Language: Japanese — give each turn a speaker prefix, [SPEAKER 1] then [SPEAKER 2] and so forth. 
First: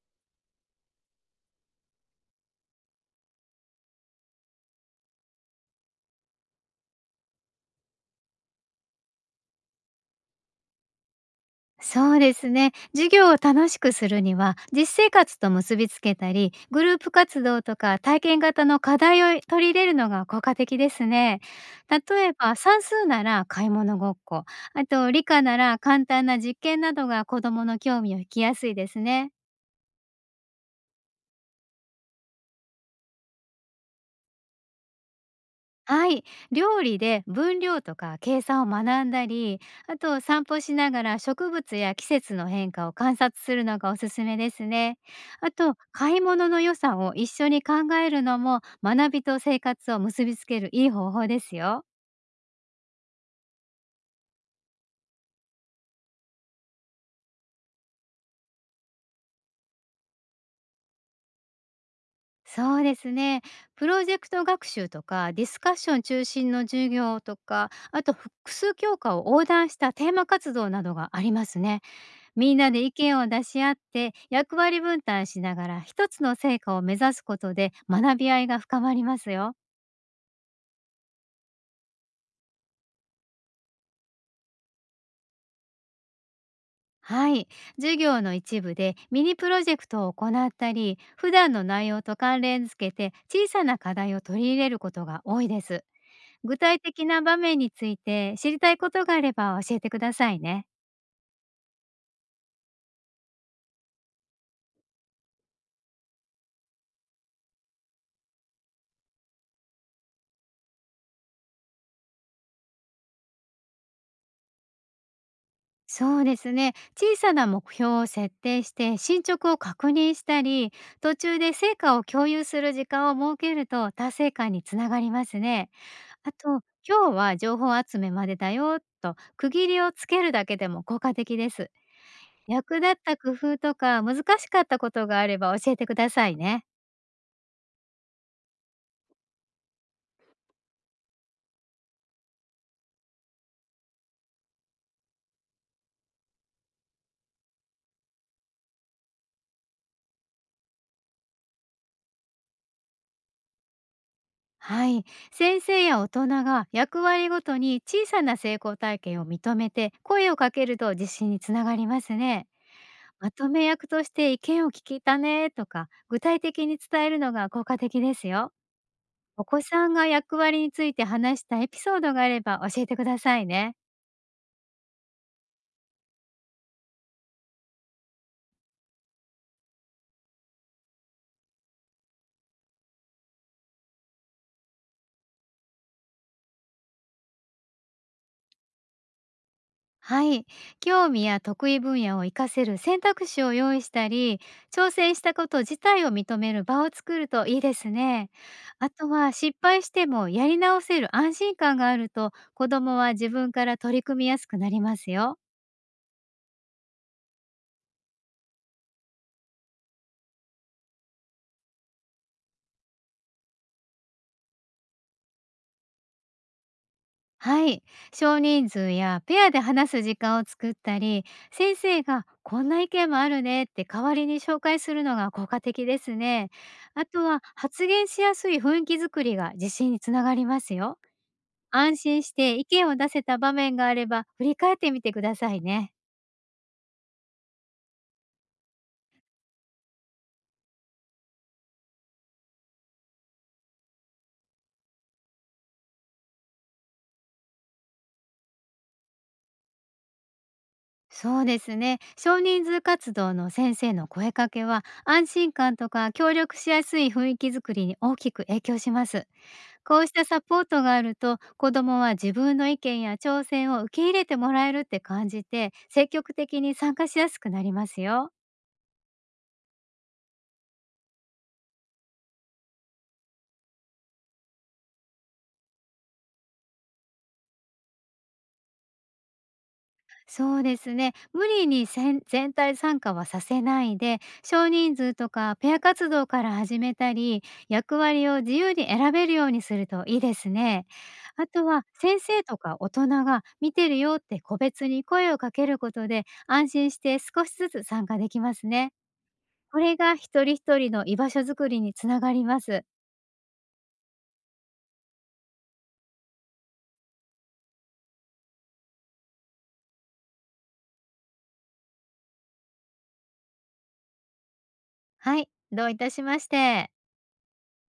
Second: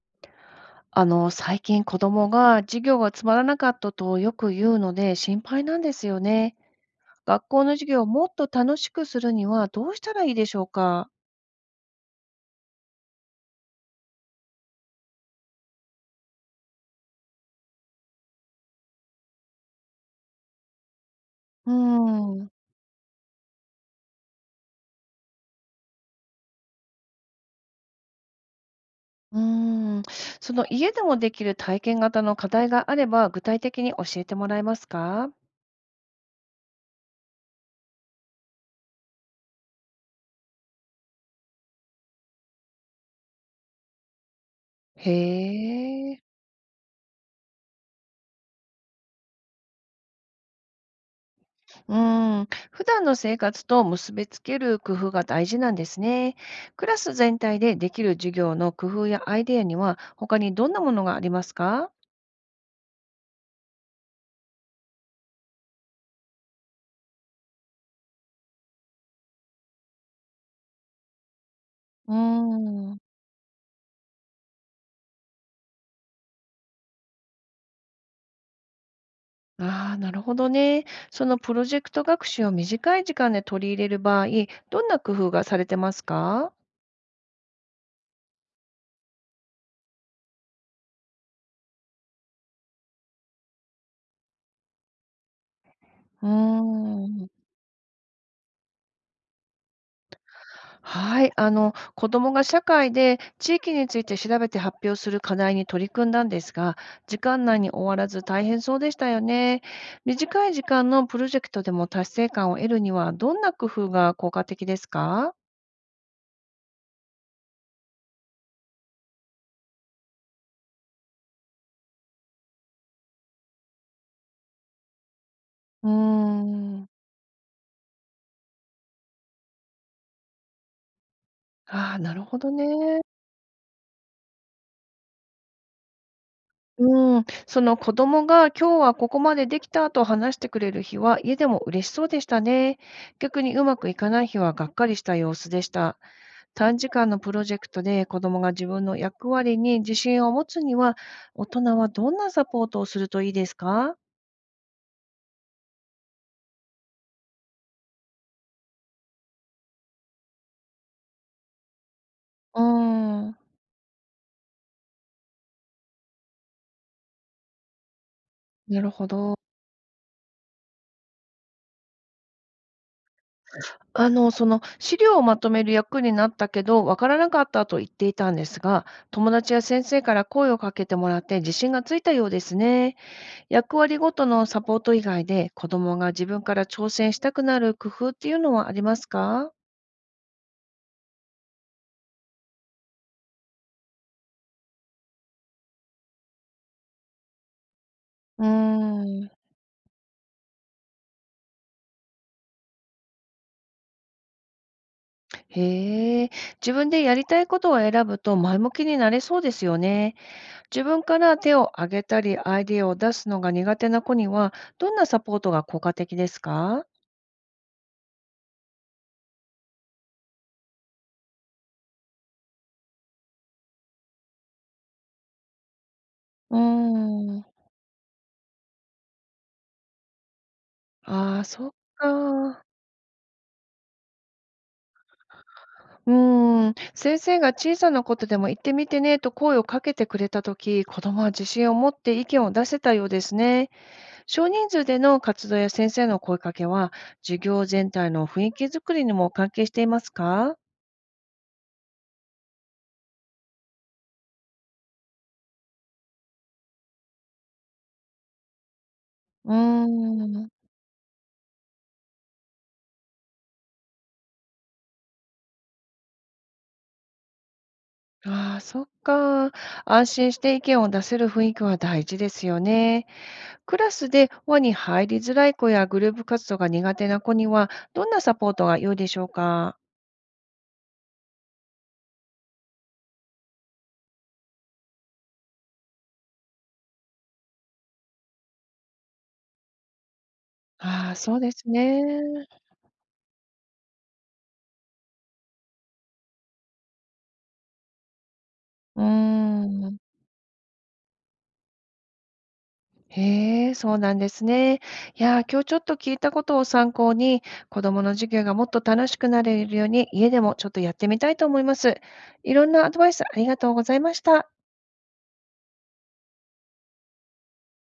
[SPEAKER 1] 最近子供が授業がつまらなかったとよく言うので心配なんですよね。学校の授業をもっと楽しくするにはどうしたらいいでしょうか？
[SPEAKER 2] そうですね。授業を楽しくするには、実生活と結びつけたり、グループ活動とか体験型の課題を取り入れるのが効果的ですね。
[SPEAKER 1] うー
[SPEAKER 2] 例え
[SPEAKER 1] ん、う
[SPEAKER 2] ば、算数なら買い物ごっこ、あと理科なら簡単な実験などが子どもの興味を引きやすいですね。
[SPEAKER 1] ーん。その家でもできる体験型の課題があれば具体的に教えてもらえますか？
[SPEAKER 2] はい、料理で分量とか計算を学んだり、あと散歩しながら植物や季節の変化を観察するのがおすすめですね。あ
[SPEAKER 1] へ
[SPEAKER 2] と買い
[SPEAKER 1] え。
[SPEAKER 2] 物の予算を一緒に考えるのも学びと生活を結びつけるいい方法ですよ。
[SPEAKER 1] うん。普段の生活と結びつける工夫が大事なんですね。クラス全体でできる授業の工夫やアイデアには他にどんなものがありますか？
[SPEAKER 2] そうですね。プロジェクト学習とかディスカッション中心の授業とか、あと複数教科を横断したテーマ活動などがありますね。
[SPEAKER 1] うー
[SPEAKER 2] みんなで意
[SPEAKER 1] ん。
[SPEAKER 2] 見を出し合って役割分担しながら一つの成果を目指すことで学び合いが深まりますよ。
[SPEAKER 1] ああ、なるほどね。そのプロジェクト学習を短い時間で取り入れる場合、どんな工夫がされてますか？
[SPEAKER 2] はい。授業の一部でミニプロジェクトを行ったり、普段の内容と関連付けて小さな課題を取り入れることが多いです。
[SPEAKER 1] う
[SPEAKER 2] 具体的
[SPEAKER 1] ー
[SPEAKER 2] な場
[SPEAKER 1] ん。
[SPEAKER 2] 面について知りたいことがあれば教えてくださいね。
[SPEAKER 1] はい。子どもが社会で地域について調べて発表する課題に取り組んだんですが、時間内に終わらず大変そうでしたよね。短い時間のプロジェクトでも達成感を得るには、どんな工夫が効果的ですか？
[SPEAKER 2] そうですね。小さな目標を設定して進捗を確認したり、途中で成果を共有する時間を設けると達成感につながりますね。
[SPEAKER 1] うー
[SPEAKER 2] あと、
[SPEAKER 1] ん。
[SPEAKER 2] 今日は情報集めまでだよと区切りをつけるだけでも効果的です。
[SPEAKER 1] ああ、なるほど
[SPEAKER 2] 役立っ
[SPEAKER 1] ね。
[SPEAKER 2] た工夫とか難しかったことがあれば教えてくださいね。
[SPEAKER 1] うーん、その子供が今日はここまでできたと話してくれる日は家でも嬉しそうでしたね。逆にうまくいかない日はがっかりした様子でした。短時間のプロジェクトで子供が自分の役割に自信を持つには、大人はどんなサポートをするといいですか？
[SPEAKER 2] はい。先生や大人が役割ごとに小さな成功体験を認めて声をかけると自信につながりますね。
[SPEAKER 1] うー
[SPEAKER 2] ま
[SPEAKER 1] ん、
[SPEAKER 2] とめ役として意見を聞けたねとか、具体的に伝えるのが効果的ですよ。
[SPEAKER 1] なるほど。
[SPEAKER 2] お子さんが役割について話したエピソードがあれば教えてくださいね。
[SPEAKER 1] その資料をまとめる役になったけど、わからなかったと言っていたんですが、友達や先生から声をかけてもらって自信がついたようですね。役割ごとのサポート以外で、子供が自分から挑戦したくなる工夫っていうのはありますか？
[SPEAKER 2] はい。興味や得意分野を活かせる選択肢を用意したり、挑戦したこと自体を認める場を作るといいですね。
[SPEAKER 1] うー
[SPEAKER 2] あとは
[SPEAKER 1] ん。
[SPEAKER 2] 失敗してもやり直せる安心感があると、子供は自分から取り組みやすくなりますよ。
[SPEAKER 1] へえ、自分でやりたいことを選ぶと前向きになれそうですよね。自分から手を挙げたり、アイデアを出すのが苦手な子には、どんなサポートが効果的ですか？
[SPEAKER 2] はい。少人数やペアで話す時間を作ったり、先生がこんな意見もあるねって代わりに紹介するのが効果的ですね。
[SPEAKER 1] うー
[SPEAKER 2] あとは
[SPEAKER 1] ん。
[SPEAKER 2] 発言しやすい雰囲気づくりが自信につながりますよ。
[SPEAKER 1] ああ、そっ
[SPEAKER 2] 安心して意
[SPEAKER 1] か。
[SPEAKER 2] 見を出せた場面があれば振り返ってみてくださいね。
[SPEAKER 1] うーん、先生が小さなことでも言ってみてねと声をかけてくれたとき、子供は自信を持って意見を出せたようですね。少人数での活動や先生の声かけは、授業全体の雰囲気づくりにも関係していますか？
[SPEAKER 2] そうですね。少人数活動の先生の声かけは安心感とか協力しやすい雰囲気づくりに大きく影響します。
[SPEAKER 1] うー
[SPEAKER 2] こうしたサ
[SPEAKER 1] ん。
[SPEAKER 2] ポートがあると、子どもは自分の意見や挑戦を受け入れてもらえるって感じて、積極的に参加しやすくなりますよ。
[SPEAKER 1] ああ、そっか。安心して意見を出せる雰囲気は大事ですよね。クラスで輪に入りづらい子やグループ活動が苦手な子には、どんなサポートが良いでしょうか？
[SPEAKER 2] そうですね。無理に全体参加はさせないで、少人数とかペア活動から始めたり、役割を自由に選べるようにするといいですね。
[SPEAKER 1] ああ、そう
[SPEAKER 2] あ
[SPEAKER 1] で
[SPEAKER 2] と
[SPEAKER 1] す
[SPEAKER 2] は
[SPEAKER 1] ね。
[SPEAKER 2] 先生とか大人が見てるよって個別に声をかけることで安心して少しずつ参加できますね。
[SPEAKER 1] うー
[SPEAKER 2] これ
[SPEAKER 1] ん。
[SPEAKER 2] が一人一人の居場所づくりにつながります。
[SPEAKER 1] へえ、そうなんですね。いやー、今日ちょっと聞いたことを参考に、子どもの授業がもっと楽しくなれるように、家でもちょっとやってみたいと思います。いろんなアドバイスありがとうございました。
[SPEAKER 2] はい、どういたしまして。